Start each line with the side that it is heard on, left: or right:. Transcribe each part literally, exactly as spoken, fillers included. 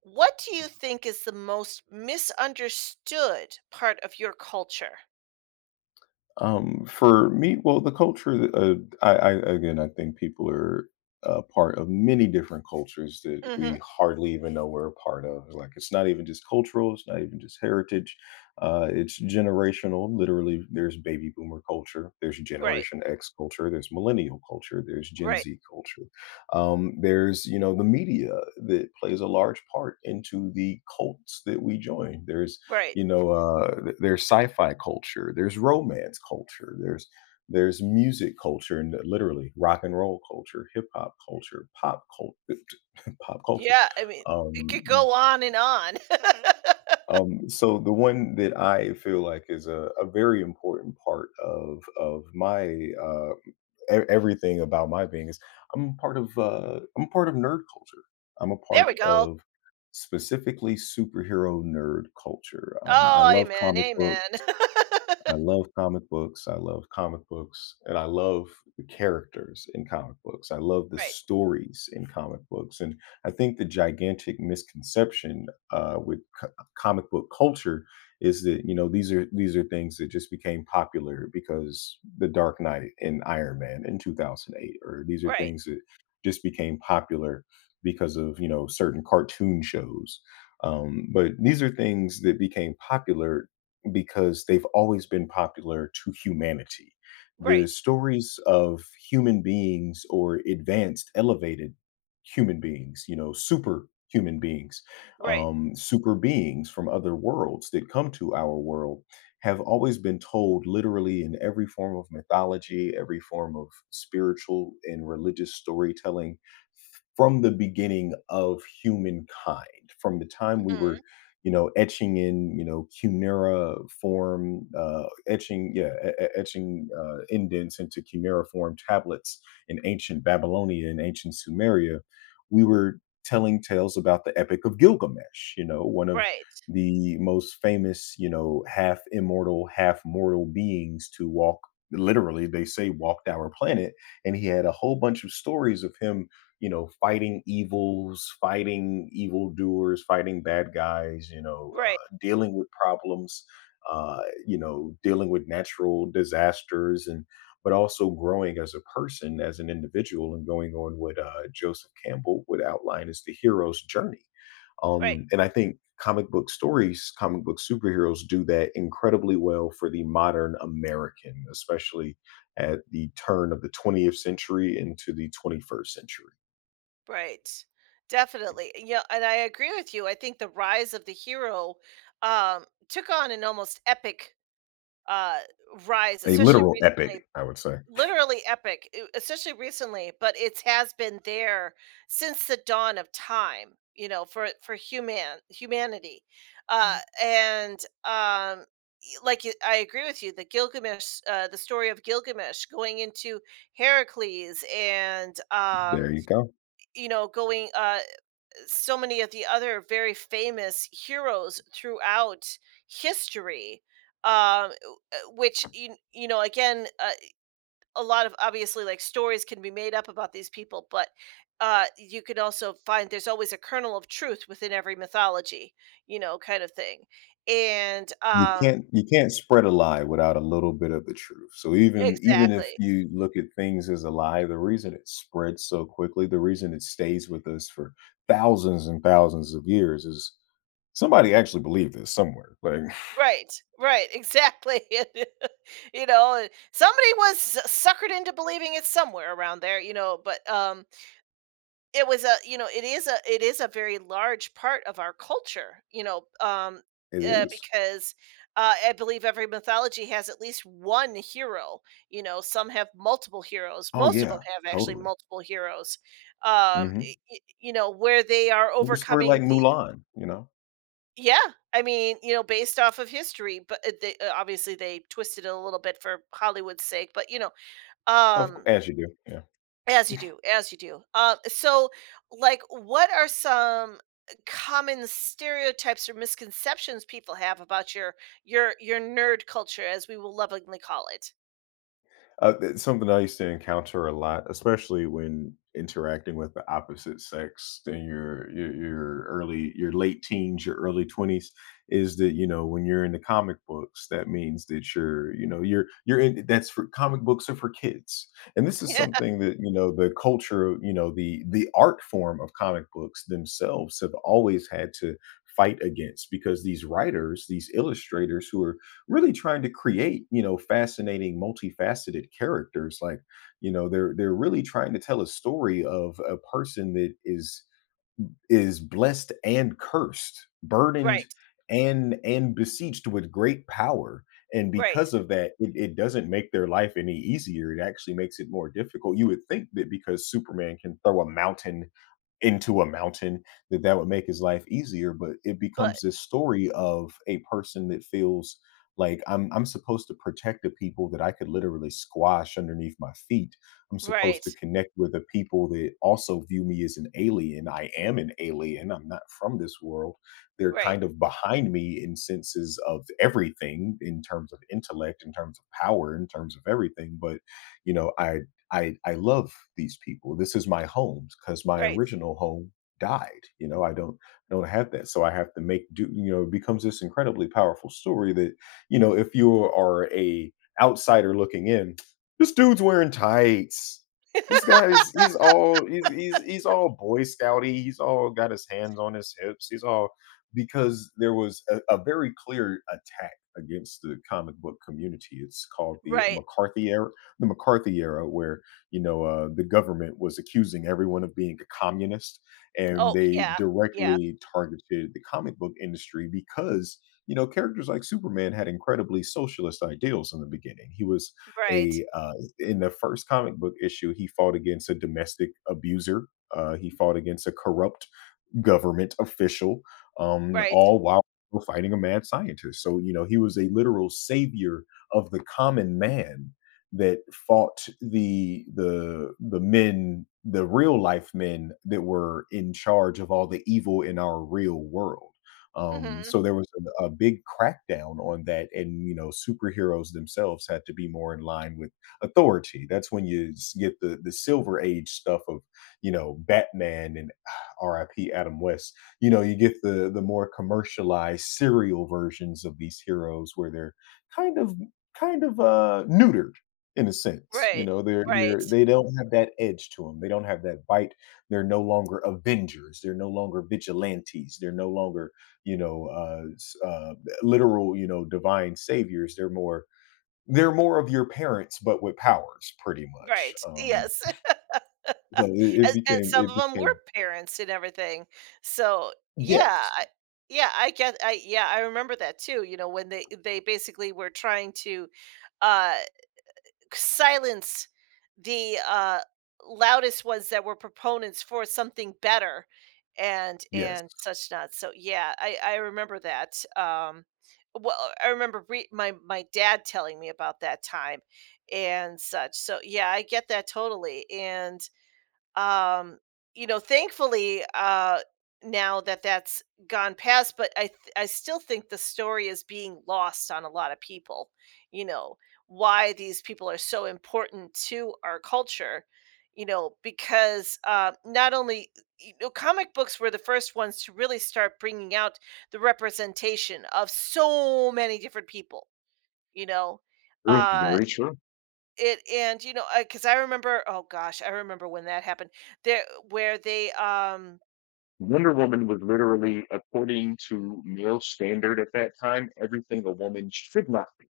right: What do you think is the most misunderstood part of your culture?
left: Um, for me, well, the culture, uh, I, I again, I think people are a part of many different cultures that
right: Mhm.
left: we hardly even know we're a part of. Like, it's not even just cultural, it's not even just heritage, uh, it's generational. Literally, there's baby boomer culture, there's
right: Right,
left: Generation X culture, there's millennial culture, there's Gen
right: right,
left: Z culture. Um, there's, you know, the media that plays a large part into the cults that we join. There's
right: right.
left: you know, uh, th- there's sci-fi culture, there's romance culture, there's there's music culture, and literally rock and roll culture, hip hop culture, pop culture, pop culture.
right: Yeah, I mean, it could
left: Um,
right: go on and on.
left: um, so the one that I feel like is a, a very important part of of my uh, e- everything about my being is I'm part of uh, I'm part of nerd culture. I'm a
right: There we
left: part
right: go.
left: of specifically superhero nerd culture. Um, I
right: Oh,
left: love
right: amen,
left: comic
right: amen.
left: books. I love comic books. I love comic books, and I love the characters in comic books. I love the
right: Right,
left: stories in comic books, and I think the gigantic misconception uh, with co- uh, comic book culture is that you know these are these are things that just became popular because The Dark Knight and Iron Man in two thousand eight, or these are
right: right,
left: things that just became popular because of you know certain cartoon shows. Um, but these are things that became popular because they've always been popular to humanity. The
right: right,
left: stories of human beings or advanced, elevated human beings, you know, super human beings,
right: right,
left: um, super beings from other worlds that come to our world have always been told literally in every form of mythology, every form of spiritual and religious storytelling from the beginning of humankind, from the time we were,
right: mhm,
left: you know, etching in, you know, cuneiform, uh, etching, yeah, e- e- etching uh, indents into cuneiform tablets in ancient Babylonia and ancient Sumeria, we were telling tales about the Epic of Gilgamesh, you know, one of
right: right,
left: the most famous, you know, half immortal, half mortal beings to walk. Literally, they say walked our planet, and he had a whole bunch of stories of him you know, fighting evils, fighting evildoers, fighting bad guys, you know,
right: right,
left: uh, dealing with problems, uh, you know, dealing with natural disasters and but also growing as a person, as an individual, and going on what uh, Joseph Campbell would outline as the hero's journey.
right: right,
left: Um, and I think comic book stories, comic book superheroes do that incredibly well for the modern American, especially at the turn of the twentieth century into the twenty-first century.
right: right. Definitely. Yeah, and I agree with you. I think the rise of the hero um, took on an almost epic uh, rise,
left: A
right: especially
left: literal
right: recently
left: epic, I would say.
right: literally epic, e especially recently, but it has been there since the dawn of time, you know, for for human humanity. Uh, and, um, y Like, you I agree with you, the Gilgamesh uh, the story of Gilgamesh going into Heracles and, um,
left: There you go.
right: you know, going, uh so many of the other very famous heroes throughout history, um, uh, which, you you know, again, uh a lot of obviously like stories can be made up about these people, but uh you can also find there's always a kernel of truth within every mythology, you know, kind of thing. And
left: You
right: um
left: can't you can't spread a lie without a little bit of the truth. So even even if
right: Exactly.
left: you look at things as a lie, the reason it spreads so quickly, the reason it stays with us for thousands and thousands of years is somebody actually believed this somewhere. Like
right: Right, right, exactly. And, you know, and somebody was suckered into believing it somewhere around there, you know but um It was a, you know, it is a, it is a very large part of our culture, you know, um,
left: it
right: uh,
left: is.
right: because, uh, I believe every mythology has at least one hero. You know, some have multiple heroes,
left: Oh
right: most of them
left: yeah,
right: have actually
left: totally.
right: multiple heroes, um, y
left: Mhm.
right: y you know, where they are
left: The story
right: overcoming
left: like
right: the
left: Mulan, you know?
right: Yeah, I mean, you know, based off of history, but, uh, they, uh, obviously they twisted it a little bit for Hollywood's sake, but, you know,
left: Of c
right: um
left: as you do.
right: as you do, as you do. Uh, so, like, what are some common stereotypes or misconceptions people have about your your your nerd culture, as we will lovingly call it?
left: Uh, it's something I used to encounter a lot, especially when interacting with the opposite sex in your your, your early your late teens, your early twenties is that you know when you're in the comic books that means that you're you know you're you're in that's for comic books are for kids and this is something that you know the culture you know the the art form of comic books themselves have always had to fight against because these writers these illustrators who are really trying to create, you know, fascinating, multifaceted characters. Like, you know, they're they're really trying to tell a story of a person that is is blessed and cursed, burdened
right: Right,
left: and and besieged with great power. And
right: right,
left: because of that, it, it doesn't make their life any easier. It actually makes it more difficult. You would think that because Superman can throw a mountain into a mountain, that that would make his life easier, but it
right: but
left: becomes this story of a person that feels like I'm I'm supposed to protect the people that I could literally squash underneath my feet. I'm supposed to
right: right,
left: connect with the people that also view me as an alien. I am an alien. I'm not from this world. They're
right: right,
left: kind of behind me in senses of everything in terms of intellect, in terms of power, in terms of everything, but you know, I I I love these people. This is my home because my
right: right,
left: original home died. You know, I don't I don't have that, so I have to make do. You know, it becomes this incredibly powerful story that you know if you are a outsider looking in, this dude's wearing tights. This guy is he's all he's he's he's all boy scouty. He's all got his hands on his hips. He's all because there was a, a very clear attack against the comic book community. It's called the
right: right.
left: McCarthy era, the McCarthy era, where you know, uh, the government was accusing everyone of being a communist, and
right: Oh
left: they
right: yeah, yeah,
left: directly targeted the comic book industry because you know characters like Superman had incredibly socialist ideals in the beginning. He was
right: right,
left: a uh, in the first comic book issue, he fought against a domestic abuser. Uh, he fought against a corrupt government official, um,
right: right,
left: all while fighting a mad scientist. So, you know, he was a literal savior of the common man that fought the the the men, the real life men that were in charge of all the evil in our real world. Um,
right: hmm
left: so there was a, a big crackdown on that, and you know, superheroes themselves had to be more in line with authority. That's when you s- get the the Silver Age stuff of you know Batman and R I P Adam West. You know, you get the the more commercialized serial versions of these heroes where they're kind of kind of uh neutered in a sense. You
right: right,
left: know, they're they're
right: right,
left: they don't have that edge to them. They don't have that bite. They're no longer avengers. They're no longer vigilantes. They're no longer, you know, uh, s- uh literal, you know, divine saviors. They're more they're more of your parents but with powers pretty much.
right: right.
left: Um
right: Yes.
left: so it, it
right: And and
left: became
right: some
left: it
right: of them were
left: became
right: parents and everything. So, yeah,
left: Yes.
right: I yeah, I get I yeah, I remember that too, you know, when they they basically were trying to, uh, silence the, uh, loudest ones that were proponents for something better and
left: Yes.
right: and such not. So, yeah, I I remember that, um, well, I remember re my my dad telling me about that time and such. So, yeah, I get that totally, and um you know, thankfully, uh now that that's gone past, but i th- i still think the story is being lost on a lot of people, you know, why these people are so important to our culture, you know, because uh not only, you know, comic books were the first ones to really start bringing out the representation of so many different people, you know,
left: That's
right: uh
left: very true.
right: it and, you know, because I remember, oh gosh, I remember when that happened. There where they, um
left: Wonder Woman was literally, according to male standard at that time, everything a woman should not be.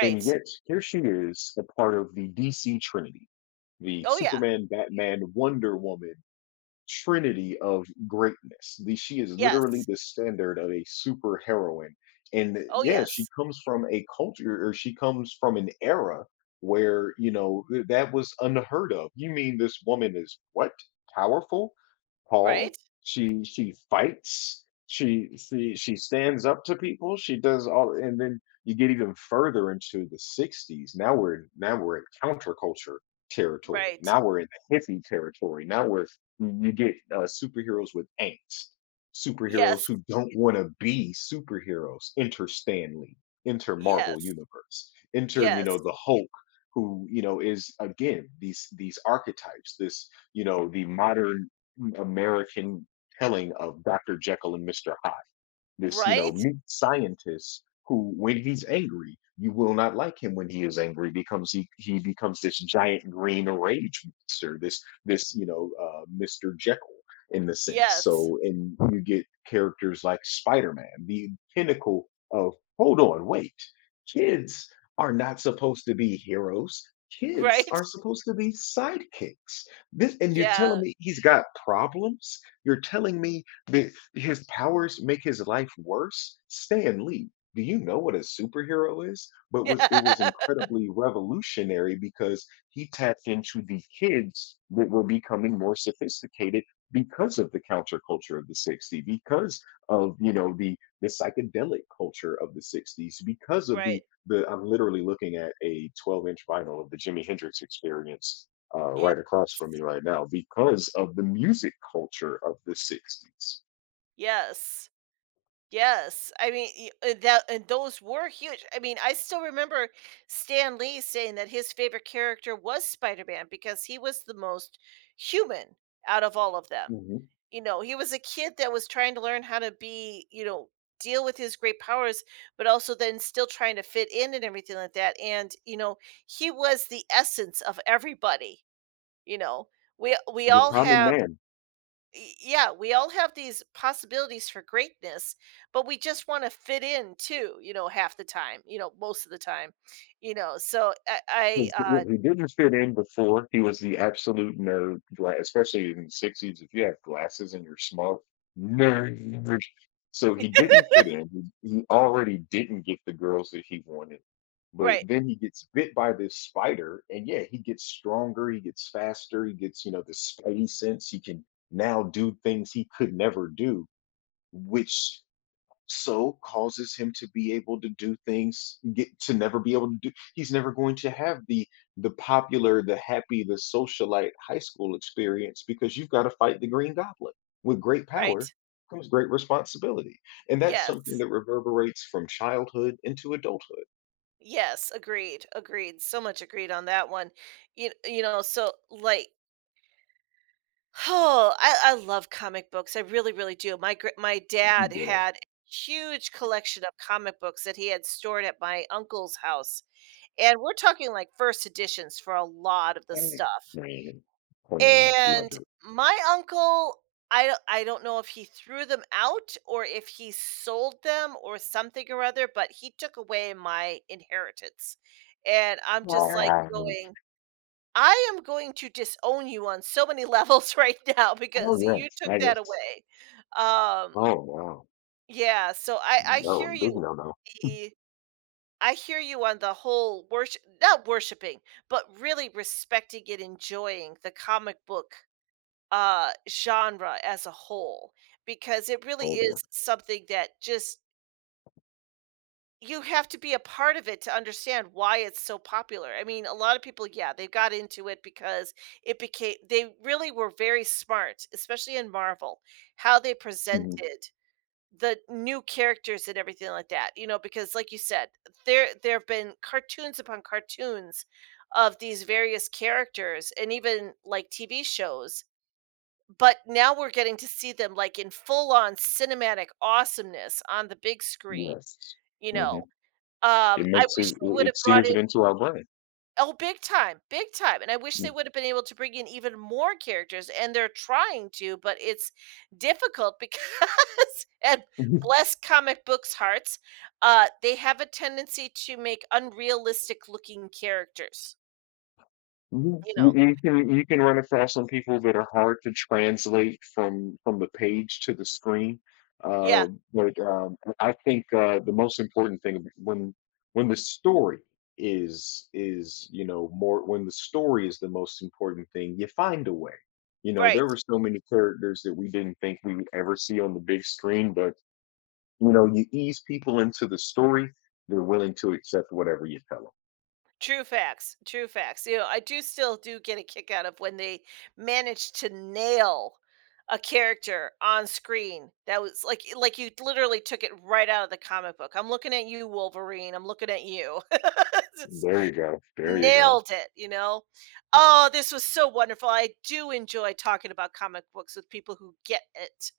left: And yet, here she is, a part of the D C Trinity, the
right: Oh, yeah.
left: Superman, Batman, Wonder Woman, trinity of greatness. The, she is literally
right: Yes.
left: the standard of a super heroine. And
right: Oh,
left: yeah, she
right: yes.
left: comes from a culture or she comes from an era where, you know, th- that was unheard of. You mean this woman is what? Powerful?
right: Right?
left: Tall. She she fights. She she she stands up to people. She does all, and then you get even further into the sixties. Now we're now we're in counterculture territory.
right: Right.
left: Now we're in the hippie territory. Now we're you get uh, superheroes with angst, superheroes
right: Yes.
left: who don't want to be superheroes. Enter Stan Lee, enter Marvel
right: Yes.
left: Universe, enter you
right: Yes.
left: know the Hulk, who you know is again these these archetypes. This you know the modern American telling of Doctor Jekyll and Mister Hyde this you know
right: Right?
left: mad scientist who when he's angry you will not like him when he is angry becomes he he becomes this giant green rage monster this this you know uh, mr jekyll in the sense
right: Yes.
left: so and you get characters like spider-man the pinnacle of hold on wait kids are not supposed to be heroes kids
right: Right?
left: are supposed to be sidekicks this and you're
right: Yeah.
left: telling me he's got problems you're telling me the, his powers make his life worse. Stan Lee, do you know what a superhero is? But was it was incredibly revolutionary because he tapped into the kids that were becoming more sophisticated because of the counterculture of the sixties, because of you know the the psychedelic culture of the sixties, because of
right: Right.
left: the the I'm literally looking at a twelve inch vinyl of the Jimi Hendrix experience uh,
right: Yeah.
left: right across from me right now because of the music culture of the sixties.
right: Yes. Yes, I mean y- uh, that, and those were huge. I mean, I still remember Stan Lee saying that his favorite character was Spider-Man because he was the most human out of all of them.
left: Mhm.
right: You know, he was a kid that was trying to learn how to be, you know, deal with his great powers, but also then still trying to fit in and everything like that. And you know, he was the essence of everybody. You know, we we
left: The
right: all
left: common
right: have
left: man.
right: y- yeah, we all have these possibilities for greatness, but we just want to fit in too, you know, half the time, you know, most of the time, you know. So I,
left: 'Cause
right: I uh,
left: If he didn't fit in before, he was the absolute nerd, gla- especially in the sixties. If you have glasses and you're smart, nerd. So he didn't fit in. He he already didn't get the girls that he wanted. But
right: right,
left: then he gets bit by this spider, and yeah, he gets stronger, he gets faster, he gets, you know, the spidey sense. He can now do things he could never do which so causes him to be able to do things get to never be able to do he's never going to have the the popular the happy the socialite high school experience because you've got to fight the green goblin with great power
right: right.
left: comes great responsibility and that's something
right: Yes.
left: that reverberates from childhood into adulthood.
right: Yes, agreed. Agreed. So much agreed on that one. You, you know, so like oh, I I love comic books. I really really do. My gr- my dad
left: Good.
right: had a huge collection of comic books that he had stored at my uncle's house. And we're talking, like, first editions for a lot of the
left: Yes,
right: stuff.
left: Queen, queen,
right: And
left: mother.
right: my uncle, I don't I don't know if he threw them out or if he sold them or something or other, but he took away my inheritance. And I'm just, like,
left: Um,
right: going, "I am going to disown you on so many levels right now
left: Oh,
right: because you
left: yes,
right: took
left: I
right: that
left: just,
right: away." Um,
left: oh, wow.
right: yeah, so I I
left: No,
right: hear you
left: big
right: on
left: no, no.
right: the I hear you on the whole worship, not worshiping, but really respecting and enjoying the comic book, uh, genre as a whole, because it really
left: Oh,
right: is
left: dear.
right: something that just you have to be a part of it to understand why it's so popular. I mean, a lot of people, yeah, they got into it because it became they really were very smart, especially in Marvel, how they
left: Mhm.
right: presented the new characters and everything like that, you know, because like you said, there there have been cartoons upon cartoons of these various characters and even like T V shows, but now we're getting to see them like in full on cinematic awesomeness on the big screen,
left: Yes.
right: you know.
left: Mhm.
right: Um,
left: It
right: I
left: makes
right: wish
left: it
right: they
left: it
right: would have
left: it
right: brought
left: sears
right: in
left: it into our brain.
right: oh, big time, big time, and I wish they would have been able to bring in even more characters, and they're trying to, but it's difficult because and
left: Mhm.
right: bless comic books' hearts, uh, they have a tendency to make unrealistic looking characters,
left: Mhm.
right: you know?
left: You you can you can run across some people that are hard to translate from from the page to the screen.
right: Yeah,
left: Uh, but um, I think uh, the most important thing when when the story is is you know more when the story is the most important thing, you find a way. You know, there
right: right.
left: were so many characters that we didn't think we would ever see on the big screen, but you know, you ease people into the story, they're willing to accept whatever you tell them.
right: True facts, true facts. You know, I do still do get a kick out of when they manage to nail a character on screen that was like like you literally took it right out of the comic book. I'm looking at you, Wolverine. I'm looking at you. Just
left: There you go. There you go.
right: nailed it, you know? Oh, this was so wonderful. I do enjoy talking about comic books with people who get it.